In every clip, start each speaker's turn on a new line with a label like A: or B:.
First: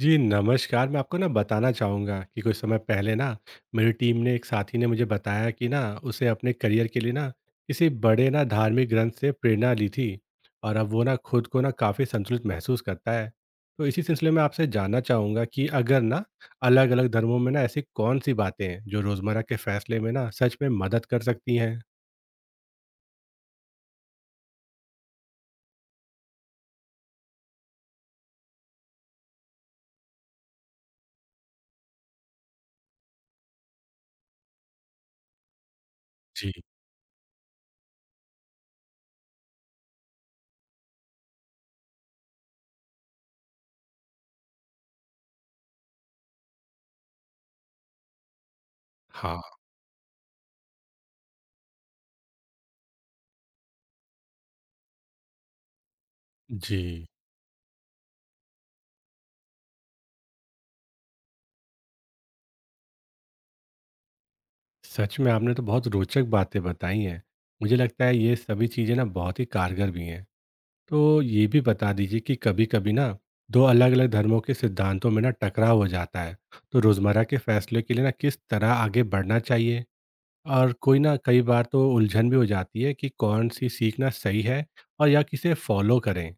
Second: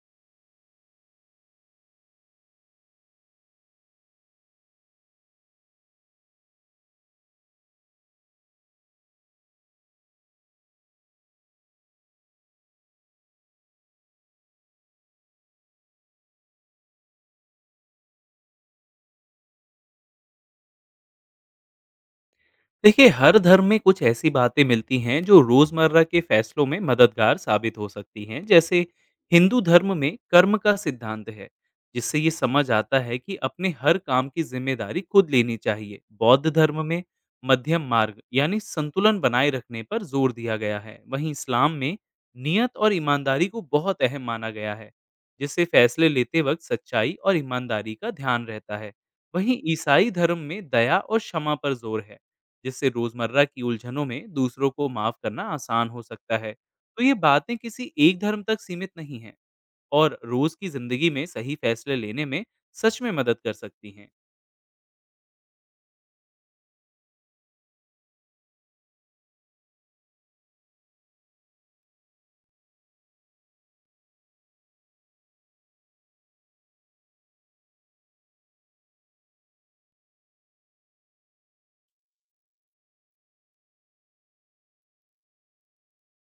A: जी, नमस्कार। मैं आपको ना बताना चाहूँगा कि कुछ समय पहले ना मेरी टीम ने एक साथी ने मुझे बताया कि ना उसे अपने करियर के लिए ना किसी बड़े ना धार्मिक ग्रंथ से प्रेरणा ली थी। और अब वो ना खुद को ना काफ़ी संतुलित महसूस करता है। तो इसी सिलसिले में आपसे जानना चाहूँगा कि अगर ना अलग-अलग धर्मों में ना ऐसी कौन-सी बातें हैं जो रोज़मर्रा के फैसले में ना सच में मदद कर सकती हैं?
B: देखिए हर धर्म में कुछ ऐसी बातें मिलती हैं जो रोजमर्रा के फैसलों में मददगार साबित हो सकती हैं। जैसे हिंदू धर्म में कर्म का सिद्धांत है, जिससे ये समझ आता है कि अपने हर काम की जिम्मेदारी खुद लेनी चाहिए। बौद्ध
A: जी।
B: धर्म में मध्यम मार्ग यानी संतुलन बनाए रखने पर जोर दिया गया है। वहीं इस्लाम में नियत और ईमानदारी को बहुत अहम माना गया है, जिससे फैसले लेते वक्त सच्चाई और ईमानदारी का ध्यान रहता है।
A: हाँ।
B: वहीं ईसाई धर्म में दया और क्षमा पर जोर है, जिससे रोजमर्रा की उलझनों में दूसरों को माफ करना आसान हो सकता है। तो
A: जी,
B: ये बातें किसी एक धर्म तक सीमित नहीं हैं, और रोज की जिंदगी में सही फैसले लेने में सच में मदद कर सकती हैं।
A: सच में आपने तो बहुत रोचक बातें बताई हैं। मुझे लगता है ये सभी चीज़ें ना बहुत ही कारगर भी हैं। तो ये भी बता दीजिए कि कभी-कभी ना 2 अलग-अलग धर्मों के सिद्धांतों में ना टकराव हो जाता है। तो रोज़मर्रा के फैसले के लिए ना किस तरह आगे बढ़ना चाहिए? और कोई ना कई बार तो उलझन भी हो जाती है कि कौन-सी सीखना सही है और या किसे फ़ॉलो करें?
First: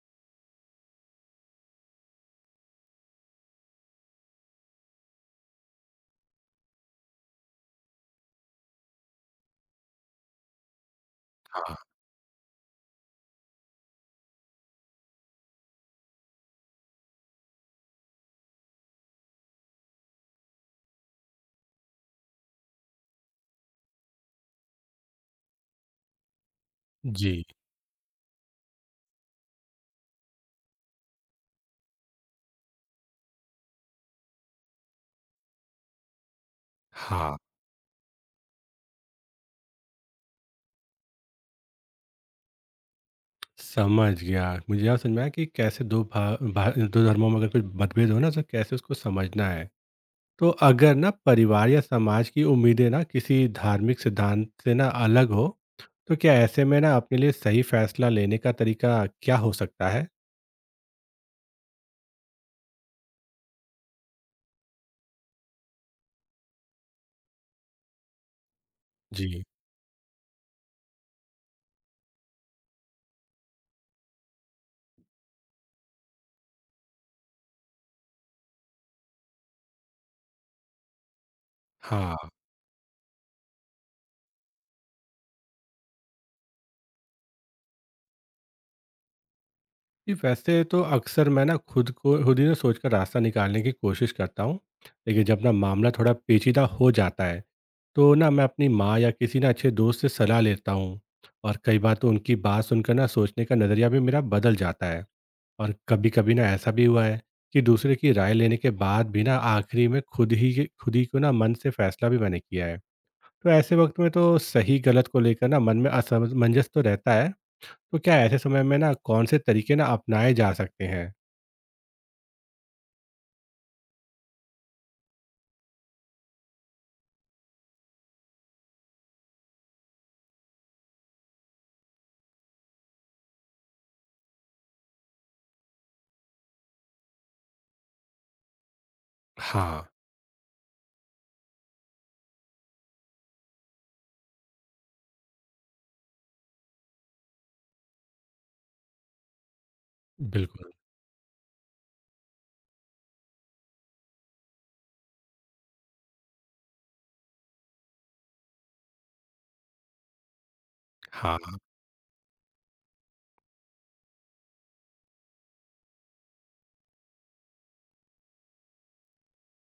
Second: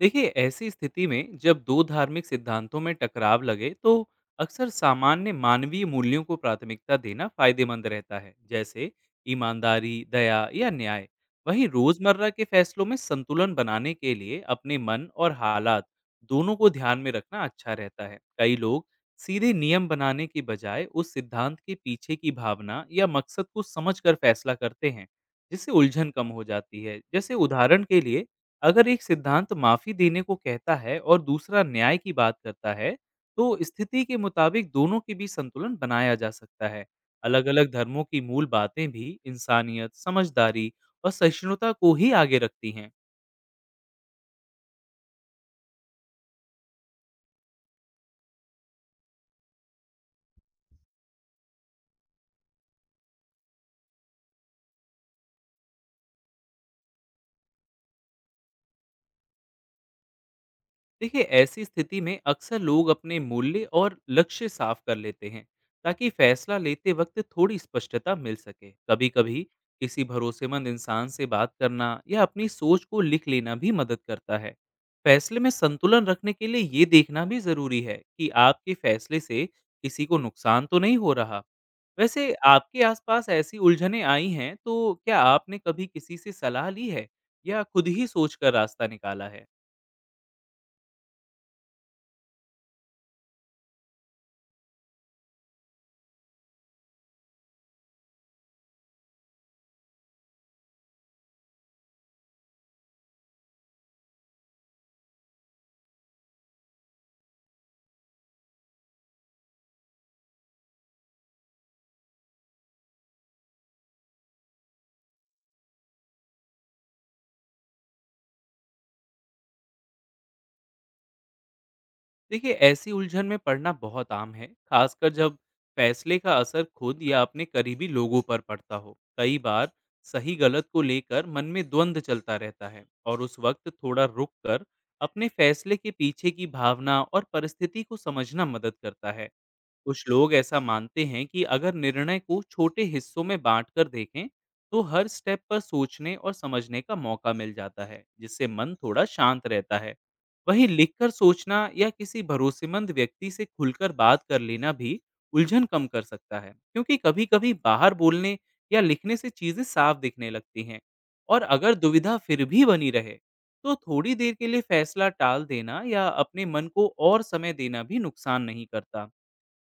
B: देखिए ऐसी स्थिति में जब दो धार्मिक सिद्धांतों में टकराव लगे, तो अक्सर सामान्य मानवीय मूल्यों को प्राथमिकता देना फायदेमंद रहता है। जैसे ईमानदारी, दया या न्याय। वहीं
A: हाँ।
B: रोजमर्रा के फैसलों में संतुलन बनाने के लिए अपने मन और हालात दोनों को ध्यान में रखना अच्छा रहता है। कई लोग सीधे नियम बनाने की बजाय उस सिद्धांत के पीछे की भावना या मकसद को समझकर फैसला करते हैं, जिससे उलझन कम हो जाती है। जैसे
A: जी।
B: उदाहरण के लिए, अगर एक सिद्धांत माफी देने को कहता है और दूसरा न्याय की बात करता है, तो स्थिति के मुताबिक दोनों के बीच संतुलन बनाया जा सकता है।
A: हाँ।
B: अलग-अलग धर्मों की मूल बातें भी इंसानियत, समझदारी और सहिष्णुता को ही आगे रखती हैं।
A: समझ गया। मुझे अब समझ में आया कि कैसे 2 भा भा 2 धर्मों में अगर कोई मतभेद हो ना तो कैसे उसको समझना है। तो अगर ना परिवार या समाज की उम्मीदें ना किसी धार्मिक सिद्धांत से ना अलग हो तो क्या ऐसे में ना अपने लिए सही फैसला लेने का तरीका क्या हो सकता है?
B: देखिए ऐसी स्थिति में अक्सर लोग अपने मूल्य और लक्ष्य साफ कर लेते हैं, ताकि फैसला लेते वक्त थोड़ी स्पष्टता मिल सके। कभी कभी
A: जी।
B: किसी भरोसेमंद इंसान से बात करना या अपनी सोच को लिख लेना भी मदद करता है। फैसले में संतुलन रखने के लिए ये देखना भी जरूरी है कि आपके फैसले से किसी को नुकसान तो नहीं हो रहा।
A: हाँ।
B: वैसे आपके आसपास ऐसी उलझनें आई हैं, तो क्या आपने कभी किसी से सलाह ली है या खुद ही सोचकर रास्ता निकाला है?
A: जी, वैसे तो अक्सर मैं ना खुद को खुद ही ना सोचकर रास्ता निकालने की कोशिश करता हूँ। लेकिन जब ना मामला थोड़ा पेचीदा हो जाता है तो ना मैं अपनी माँ या किसी ना अच्छे दोस्त से सलाह लेता हूँ। और कई बार तो उनकी बात सुनकर ना सोचने का नज़रिया भी मेरा बदल जाता है। और कभी कभी ना ऐसा भी हुआ है कि दूसरे की राय लेने के बाद भी ना आखिरी में खुद ही को ना मन से फैसला भी मैंने किया है। तो ऐसे वक्त में तो सही गलत को लेकर ना मन में असमंजस तो रहता है। तो क्या ऐसे समय में ना कौन से तरीके ना अपनाए जा सकते हैं?
B: देखिए ऐसी उलझन में पड़ना बहुत आम है, खासकर जब फैसले का असर खुद या अपने करीबी लोगों पर पड़ता हो। कई बार सही गलत को लेकर मन में द्वंद्व चलता रहता है, और उस वक्त थोड़ा रुक कर अपने फैसले के पीछे की भावना और परिस्थिति को समझना मदद करता है।
A: हाँ।
B: कुछ लोग ऐसा मानते हैं कि अगर निर्णय को छोटे हिस्सों में बांटकर देखें, तो हर स्टेप पर सोचने और समझने का मौका मिल जाता है, जिससे मन थोड़ा शांत रहता है। वहीं
A: बिल्कुल।
B: लिखकर सोचना या किसी भरोसेमंद व्यक्ति से खुलकर बात कर लेना भी उलझन कम कर सकता है, क्योंकि कभी-कभी बाहर बोलने या लिखने से चीजें साफ दिखने लगती हैं। और
A: हाँ।
B: अगर दुविधा फिर भी बनी रहे, तो थोड़ी देर के लिए फैसला टाल देना या अपने मन को और समय देना भी नुकसान नहीं करता।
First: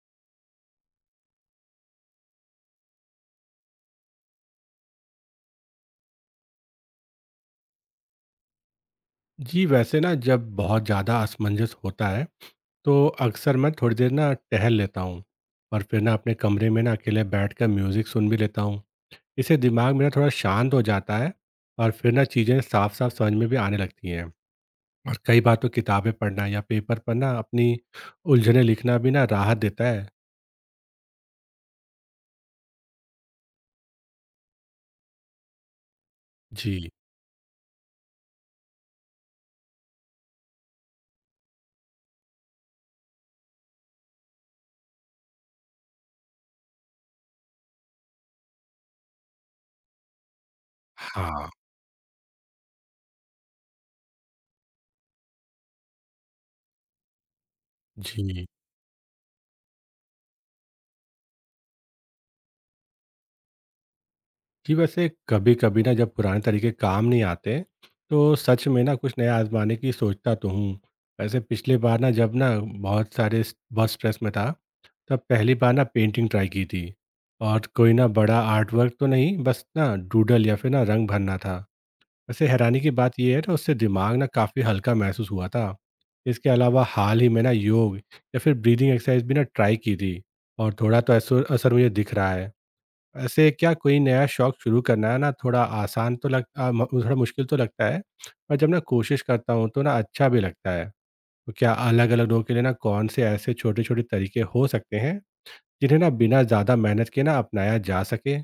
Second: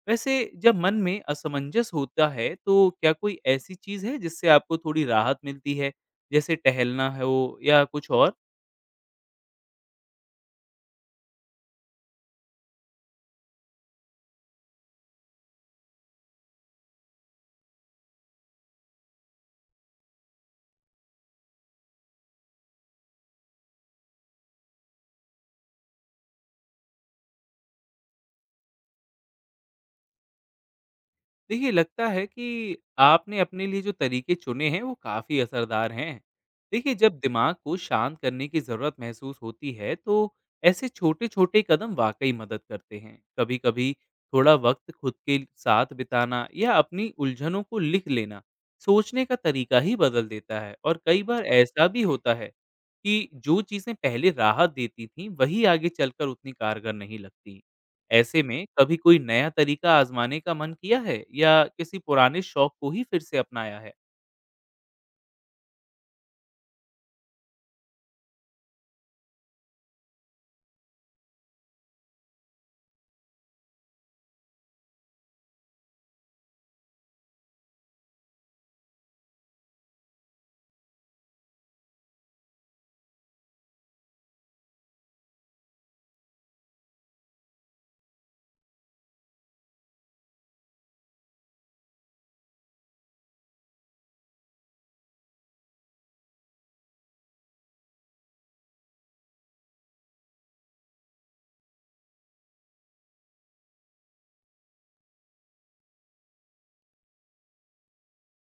B: वैसे जब मन में असमंजस होता है, तो क्या कोई ऐसी चीज़ है जिससे आपको थोड़ी राहत मिलती है? जैसे टहलना हो या कुछ और?
A: जी, वैसे ना जब बहुत ज़्यादा असमंजस होता है, तो अक्सर मैं थोड़ी देर ना टहल लेता हूँ और फिर ना अपने कमरे में ना अकेले बैठकर म्यूज़िक सुन भी लेता हूँ। इससे दिमाग मेरा थोड़ा शांत हो जाता है और फिर ना चीज़ें साफ-साफ समझ में भी आने लगती हैं। और कई बार तो किताबें पढ़ना या पेपर पर ना अपनी उलझनें लिखना भी ना राहत देता है।
B: देखिए लगता है कि आपने अपने लिए जो तरीके चुने हैं वो काफ़ी असरदार हैं।
A: जी।
B: देखिए जब दिमाग को शांत करने की ज़रूरत महसूस होती है, तो ऐसे छोटे-छोटे कदम वाकई मदद करते हैं। कभी-कभी थोड़ा वक्त खुद के साथ बिताना या अपनी उलझनों को लिख लेना सोचने का तरीका ही बदल देता है। और कई बार
A: हाँ।
B: ऐसा भी होता है कि जो चीज़ें पहले राहत देती थीं वही आगे चलकर उतनी कारगर नहीं लगती। ऐसे
A: जी।
B: में कभी कोई नया तरीका आजमाने का मन किया है या किसी पुराने शौक को ही फिर से अपनाया है?
A: जी, वैसे कभी कभी ना जब पुराने तरीके काम नहीं आते तो सच में ना कुछ नया आजमाने की सोचता तो हूँ। वैसे पिछले बार ना जब ना बहुत स्ट्रेस में था, तब पहली बार ना पेंटिंग ट्राई की थी। और कोई ना बड़ा आर्ट वर्क तो नहीं, बस ना डूडल या फिर ना रंग भरना था। वैसे हैरानी की बात यह है ना उससे दिमाग ना काफ़ी हल्का महसूस हुआ था। इसके अलावा हाल ही में ना योग या फिर ब्रीदिंग एक्सरसाइज भी ना ट्राई की थी और थोड़ा तो असर असर मुझे दिख रहा है। ऐसे क्या कोई नया शौक शुरू करना है ना, थोड़ा आसान तो लग आ, म- थोड़ा मुश्किल तो लगता है, पर जब ना कोशिश करता हूँ तो ना अच्छा भी लगता है। तो क्या अलग अलग लोगों के लिए ना कौन से ऐसे छोटे छोटे तरीके हो सकते हैं जिन्हें ना बिना ज़्यादा मेहनत के ना अपनाया जा सके?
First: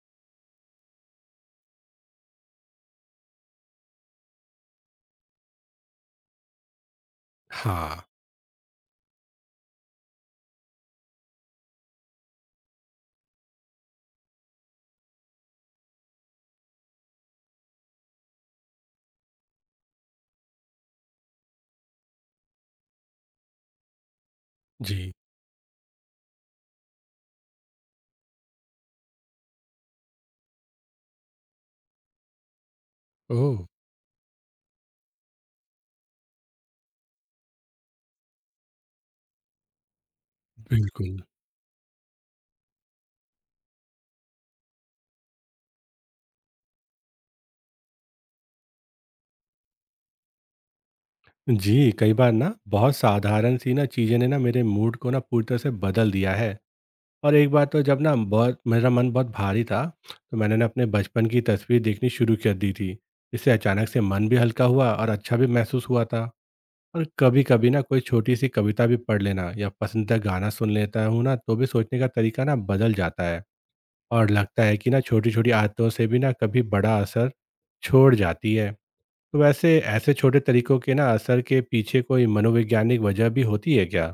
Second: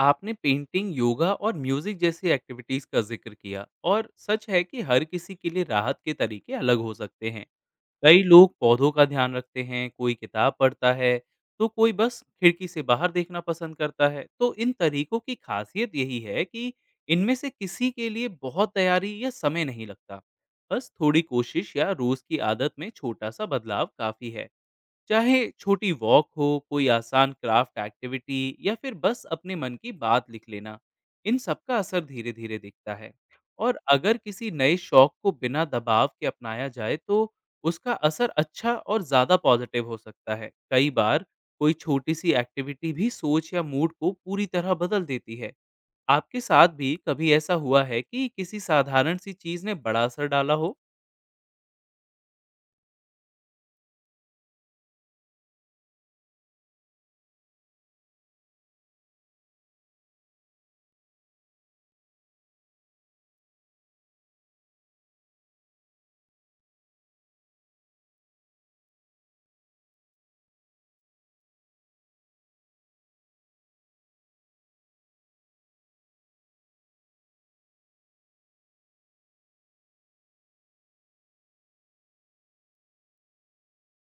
B: आपने पेंटिंग, योगा और म्यूजिक जैसी एक्टिविटीज का जिक्र किया, और सच है कि हर किसी के लिए राहत के तरीके अलग हो सकते हैं।
A: हाँ।
B: कई लोग पौधों का ध्यान रखते हैं, कोई किताब पढ़ता है, तो कोई बस खिड़की से बाहर देखना पसंद करता है। तो इन तरीकों की खासियत यही है कि इनमें से किसी के लिए बहुत तैयारी या समय नहीं लगता। बस थोड़ी कोशिश या रोज की आदत में छोटा सा बदलाव काफी है।
A: जी।
B: चाहे छोटी वॉक हो, कोई आसान क्राफ्ट एक्टिविटी, या फिर बस अपने मन की बात लिख लेना, इन सब का असर धीरे धीरे दिखता है।
A: ओह।
B: और अगर किसी नए शौक को बिना दबाव के अपनाया जाए, तो उसका असर अच्छा और ज़्यादा पॉजिटिव हो सकता है। कई
A: बिल्कुल।
B: बार कोई छोटी सी एक्टिविटी भी सोच या मूड को पूरी तरह बदल देती है। आपके साथ भी कभी ऐसा हुआ है कि किसी साधारण सी चीज़ ने बड़ा असर डाला हो?
A: जी, कई बार ना बहुत साधारण सी ना चीज़ें ने ना मेरे मूड को ना पूरी तरह से बदल दिया है। और एक बार तो जब ना बहुत मेरा मन बहुत भारी था, तो मैंने ना अपने बचपन की तस्वीर देखनी शुरू कर दी थी। इससे अचानक से मन भी हल्का हुआ और अच्छा भी महसूस हुआ था। और कभी कभी ना कोई छोटी सी कविता भी पढ़ लेना या पसंदीदा गाना सुन लेता हूँ ना तो भी सोचने का तरीका ना बदल जाता है। और लगता है कि ना छोटी छोटी आदतों से भी ना कभी बड़ा असर छोड़ जाती है। तो वैसे ऐसे छोटे तरीकों के ना असर के पीछे कोई मनोवैज्ञानिक वजह भी होती है क्या?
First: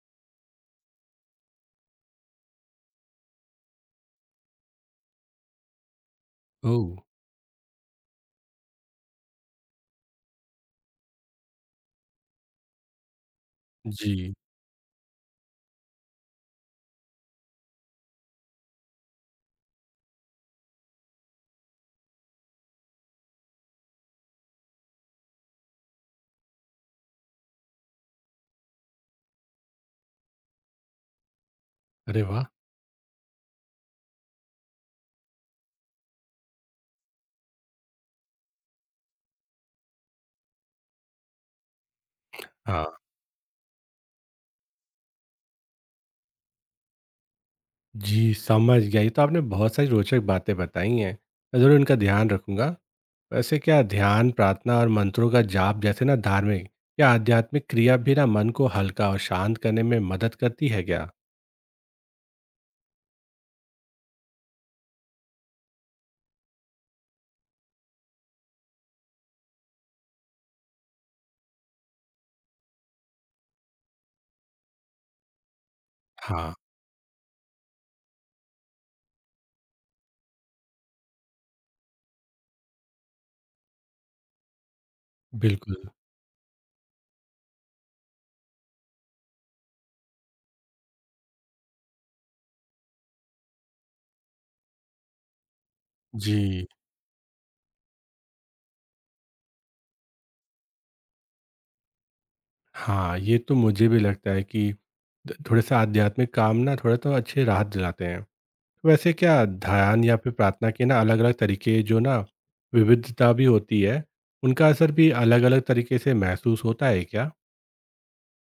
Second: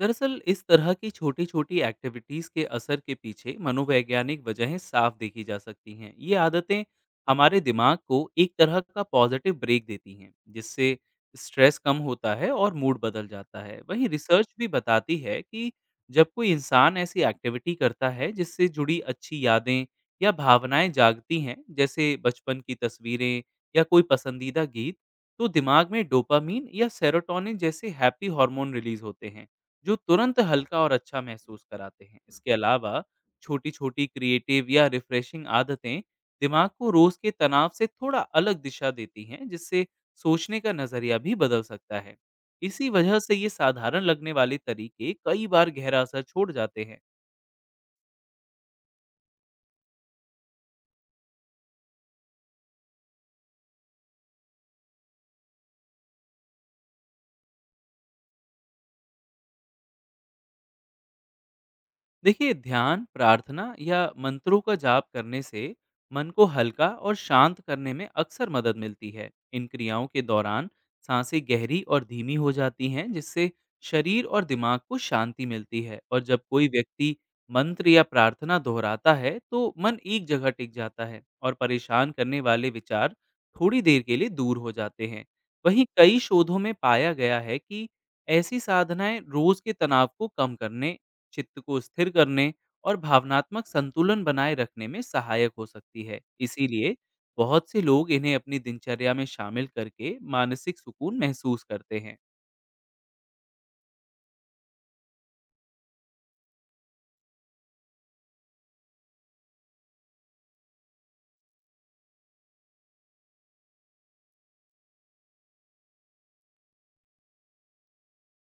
B: दरअसल इस तरह की छोटी छोटी एक्टिविटीज़ के असर के पीछे मनोवैज्ञानिक वजहें साफ देखी जा सकती हैं। ये आदतें
A: ओह।
B: हमारे दिमाग को एक तरह का पॉजिटिव ब्रेक देती हैं, जिससे स्ट्रेस कम होता है और मूड बदल जाता है। वहीं
A: जी।
B: रिसर्च भी बताती है कि जब कोई इंसान ऐसी एक्टिविटी करता है जिससे जुड़ी अच्छी यादें या भावनाएं जागती हैं, जैसे बचपन की तस्वीरें या कोई पसंदीदा गीत, तो दिमाग में डोपामीन या सेरोटोनिन जैसे हैप्पी हार्मोन रिलीज होते हैं, जो तुरंत हल्का और अच्छा महसूस कराते हैं।
A: अरे वाह।
B: इसके अलावा छोटी-छोटी क्रिएटिव या रिफ्रेशिंग आदतें दिमाग को रोज के तनाव से थोड़ा अलग दिशा देती हैं, जिससे सोचने का नज़रिया भी बदल सकता है। इसी
A: हाँ।
B: वजह से ये साधारण लगने वाले तरीके कई बार गहरा असर छोड़ जाते हैं।
A: जी, समझ गया। ये तो आपने बहुत सारी रोचक बातें बताई हैं। मैं ज़रूर इनका ध्यान रखूँगा। वैसे क्या ध्यान, प्रार्थना और मंत्रों का जाप जैसे ना धार्मिक या आध्यात्मिक क्रिया भी ना मन को हल्का और शांत करने में मदद करती है क्या?
B: देखिए ध्यान, प्रार्थना या मंत्रों का जाप करने से मन को हल्का और शांत करने में अक्सर मदद मिलती है। इन क्रियाओं के दौरान सांसें गहरी और धीमी हो जाती हैं, जिससे शरीर और दिमाग को शांति मिलती है। और जब
A: हाँ।
B: कोई व्यक्ति मंत्र या प्रार्थना दोहराता है, तो मन एक जगह टिक जाता है और परेशान करने वाले विचार थोड़ी देर के लिए दूर हो जाते हैं।
A: बिल्कुल।
B: वहीं कई शोधों में पाया गया है कि ऐसी साधनाएं रोज के तनाव को कम करने, चित्त को स्थिर करने और भावनात्मक संतुलन बनाए रखने में सहायक हो सकती है।
A: जी।
B: इसीलिए बहुत से लोग इन्हें अपनी दिनचर्या में शामिल करके मानसिक सुकून महसूस करते हैं।
A: हाँ, ये तो मुझे भी लगता है कि द थोड़ा-सा आध्यात्मिक काम ना थोड़ा तो अच्छे राहत दिलाते हैं। वैसे क्या ध्यान या फिर प्रार्थना के ना अलग-अलग तरीके जो ना विविधता भी होती है, उनका असर भी अलग-अलग तरीके से महसूस होता है क्या?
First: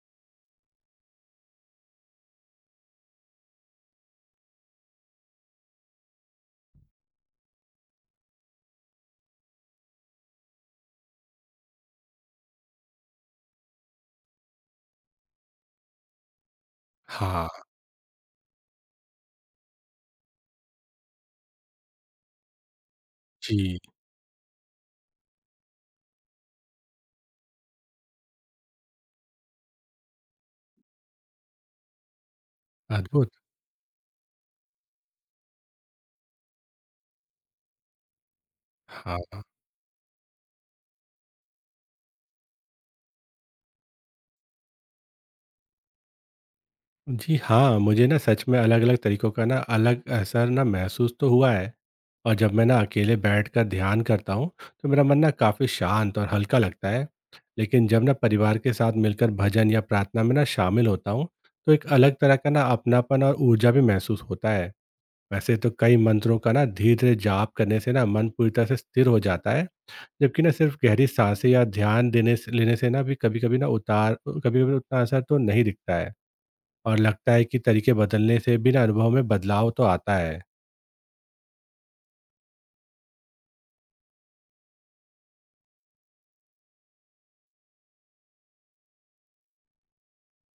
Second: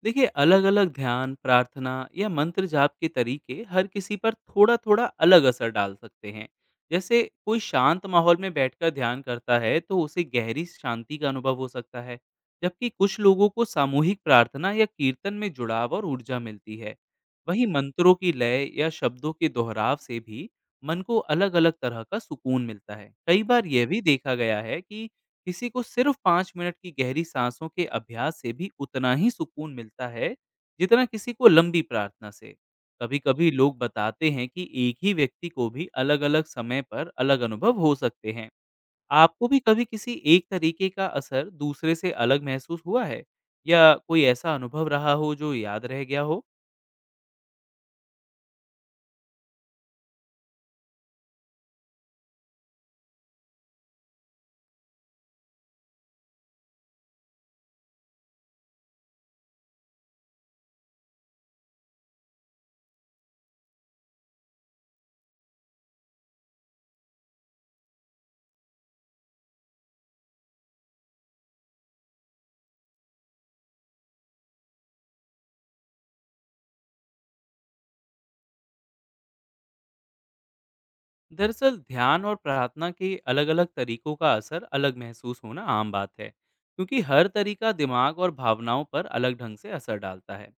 B: देखिए अलग अलग ध्यान, प्रार्थना या मंत्र जाप के तरीके हर किसी पर थोड़ा थोड़ा अलग असर डाल सकते हैं। जैसे कोई शांत माहौल में बैठकर ध्यान करता है, तो उसे गहरी शांति का अनुभव हो सकता है, जबकि कुछ लोगों को सामूहिक प्रार्थना या कीर्तन में जुड़ाव और ऊर्जा मिलती है।
A: हाँ।
B: वहीं मंत्रों की लय या शब्दों के दोहराव से भी मन को अलग अलग तरह का सुकून मिलता है। कई बार
A: जी।
B: यह भी देखा गया है कि किसी को सिर्फ 5 मिनट की गहरी साँसों के अभ्यास से भी उतना ही सुकून मिलता है, जितना किसी को लंबी प्रार्थना से।
A: अद्भुत!
B: कभी-कभी लोग बताते हैं कि एक ही व्यक्ति को भी अलग-अलग समय पर अलग अनुभव हो सकते हैं।
A: हाँ।
B: आपको भी कभी किसी एक तरीके का असर दूसरे से अलग महसूस हुआ है? या कोई ऐसा अनुभव रहा हो जो याद रह गया हो?
A: जी हाँ, मुझे ना सच में अलग-अलग तरीकों का ना अलग असर ना महसूस तो हुआ है। और जब मैं ना अकेले बैठकर ध्यान करता हूँ, तो मेरा मन ना काफ़ी शांत और हल्का लगता है। लेकिन जब ना परिवार के साथ मिलकर भजन या प्रार्थना में ना शामिल होता हूँ, तो एक अलग तरह का ना अपनापन और ऊर्जा भी महसूस होता है। वैसे तो कई मंत्रों का ना धीरे-धीरे जाप करने से ना मन पूरी तरह से स्थिर हो जाता है, जबकि ना सिर्फ गहरी साँसें या ध्यान देने से लेने से ना भी कभी-कभी ना उतार कभी-कभी उतना असर तो नहीं दिखता है। और लगता है कि तरीके बदलने से भी ना अनुभव में बदलाव तो आता है।
B: दरअसल ध्यान और प्रार्थना के अलग अलग तरीकों का असर अलग महसूस होना आम बात है, क्योंकि हर तरीका दिमाग और भावनाओं पर अलग ढंग से असर डालता है।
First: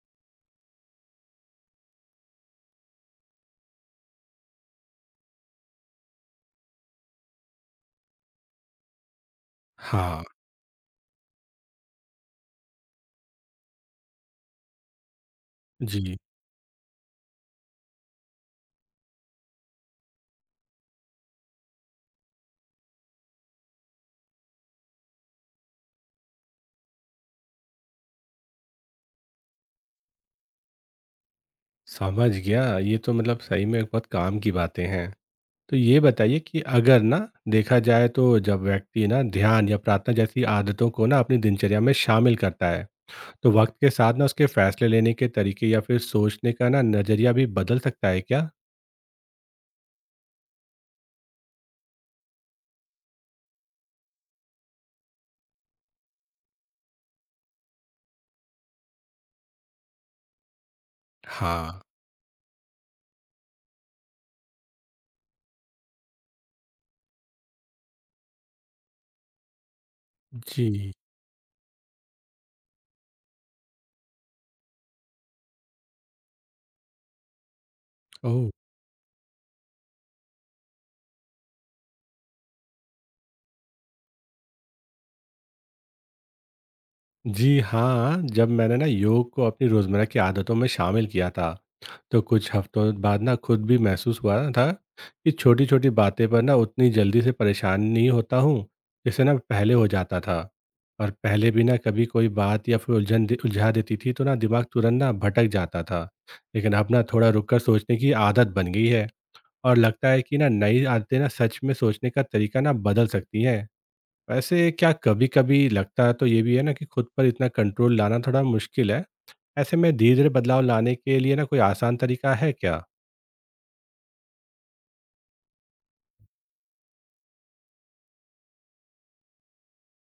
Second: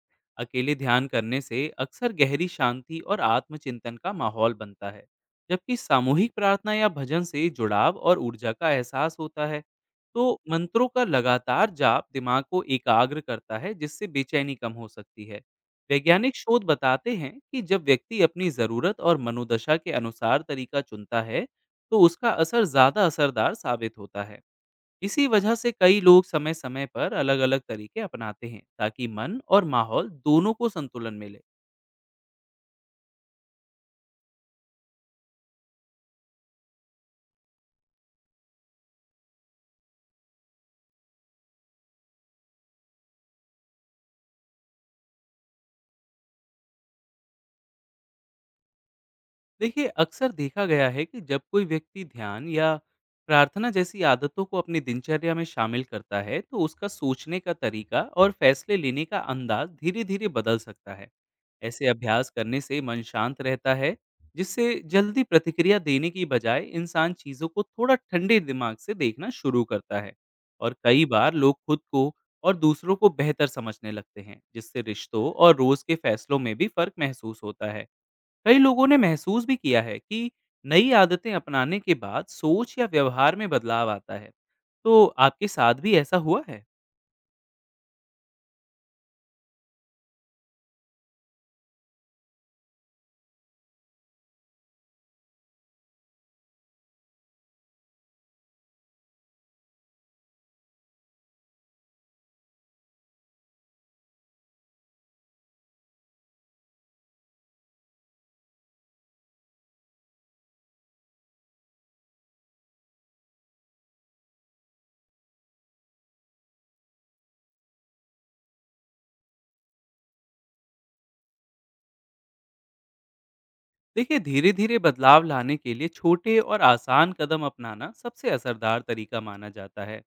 B: अकेले ध्यान करने से अक्सर गहरी शांति और आत्मचिंतन का माहौल बनता है, जबकि सामूहिक प्रार्थना या भजन से जुड़ाव और ऊर्जा का एहसास होता है।
A: हाँ।
B: तो मंत्रों का लगातार जाप दिमाग को एकाग्र करता है, जिससे बेचैनी कम हो सकती है।
A: जी,
B: वैज्ञानिक शोध बताते हैं कि जब व्यक्ति अपनी जरूरत और मनोदशा के अनुसार तरीका चुनता है, तो उसका असर ज्यादा असरदार साबित होता है। इसी वजह से कई लोग समय-समय पर अलग-अलग तरीके अपनाते हैं, ताकि मन और माहौल दोनों को संतुलन मिले।
A: समझ गया। ये तो मतलब सही में बहुत काम की बातें हैं। तो ये बताइए कि अगर ना देखा जाए तो जब व्यक्ति ना ध्यान या प्रार्थना जैसी आदतों को ना अपनी दिनचर्या में शामिल करता है, तो वक़्त के साथ ना उसके फैसले लेने के तरीके या फिर सोचने का ना नज़रिया भी बदल सकता है क्या?
B: देखिए, अक्सर देखा गया है कि जब कोई व्यक्ति ध्यान या प्रार्थना जैसी आदतों को अपनी दिनचर्या में शामिल करता है, तो उसका सोचने का तरीका और फैसले लेने का अंदाज धीरे-धीरे बदल सकता है।
A: हाँ।
B: ऐसे अभ्यास करने से मन शांत रहता है, जिससे जल्दी प्रतिक्रिया देने की बजाय इंसान चीज़ों को थोड़ा ठंडे दिमाग से देखना शुरू करता है। और
A: जी।
B: कई बार लोग खुद को और दूसरों को बेहतर समझने लगते हैं, जिससे रिश्तों और रोज़ के फैसलों में भी फ़र्क महसूस होता है।
A: ओह!
B: कई लोगों ने महसूस भी किया है कि नई आदतें अपनाने के बाद सोच या व्यवहार में बदलाव आता है। तो आपके साथ भी ऐसा हुआ है?
A: जी हाँ, जब मैंने ना योग को अपनी रोज़मर्रा की आदतों में शामिल किया था, तो कुछ हफ्तों बाद ना खुद भी महसूस हुआ था कि छोटी-छोटी बातें पर ना उतनी जल्दी से परेशान नहीं होता हूँ, जैसे ना पहले हो जाता था। और पहले भी ना कभी कोई बात या फिर उलझन दे उलझा देती थी तो ना दिमाग तुरंत ना भटक जाता था। लेकिन अब ना थोड़ा रुक कर सोचने की आदत बन गई है और लगता है कि ना नई आदतें ना सच में सोचने का तरीका ना बदल सकती हैं। वैसे क्या कभी-कभी लगता है तो ये भी है ना कि खुद पर इतना कंट्रोल लाना थोड़ा मुश्किल है। ऐसे में धीरे-धीरे बदलाव लाने के लिए ना कोई आसान तरीका है क्या?
B: देखिए धीरे धीरे बदलाव लाने के लिए छोटे और आसान कदम अपनाना सबसे असरदार तरीका माना जाता है।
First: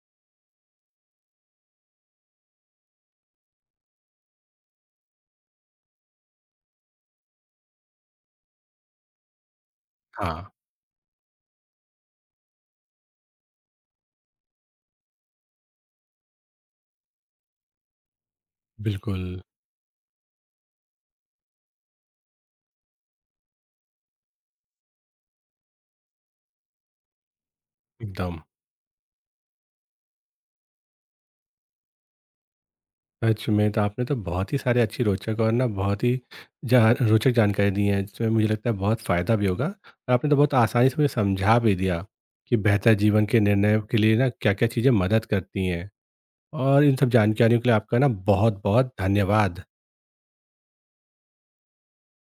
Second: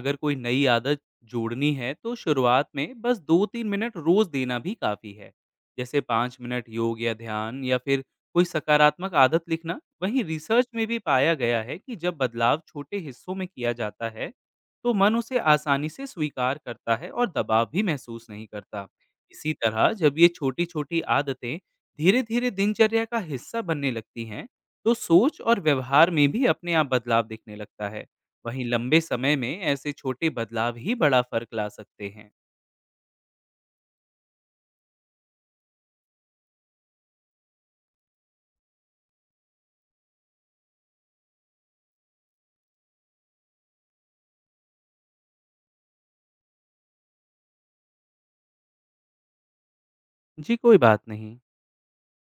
B: अगर कोई नई आदत जोड़नी है, तो शुरुआत में बस 2-3 मिनट रोज देना भी काफ़ी है। जैसे 5 मिनट योग या ध्यान, या फिर कोई सकारात्मक आदत लिखना। वहीं
A: हाँ।
B: रिसर्च में भी पाया गया है कि जब बदलाव छोटे हिस्सों में किया जाता है, तो मन उसे आसानी से स्वीकार करता है और दबाव भी महसूस नहीं करता।
A: बिल्कुल।
B: इसी तरह जब ये छोटी छोटी आदतें धीरे धीरे दिनचर्या का हिस्सा बनने लगती हैं, तो सोच और व्यवहार में भी अपने आप बदलाव दिखने लगता है।
A: एकदम।
B: वहीं लंबे समय में ऐसे छोटे बदलाव ही बड़ा फर्क ला सकते हैं।
A: सच में, तो आपने तो बहुत ही सारे अच्छी रोचक और ना बहुत ही जा रोचक जानकारी दी है जिसमें मुझे लगता है बहुत फ़ायदा भी होगा। और आपने तो बहुत आसानी से मुझे समझा भी दिया कि बेहतर जीवन के निर्णय के लिए ना क्या-क्या चीज़ें मदद करती हैं। और इन सब जानकारियों के लिए आपका ना बहुत-बहुत धन्यवाद।
B: जी कोई बात नहीं।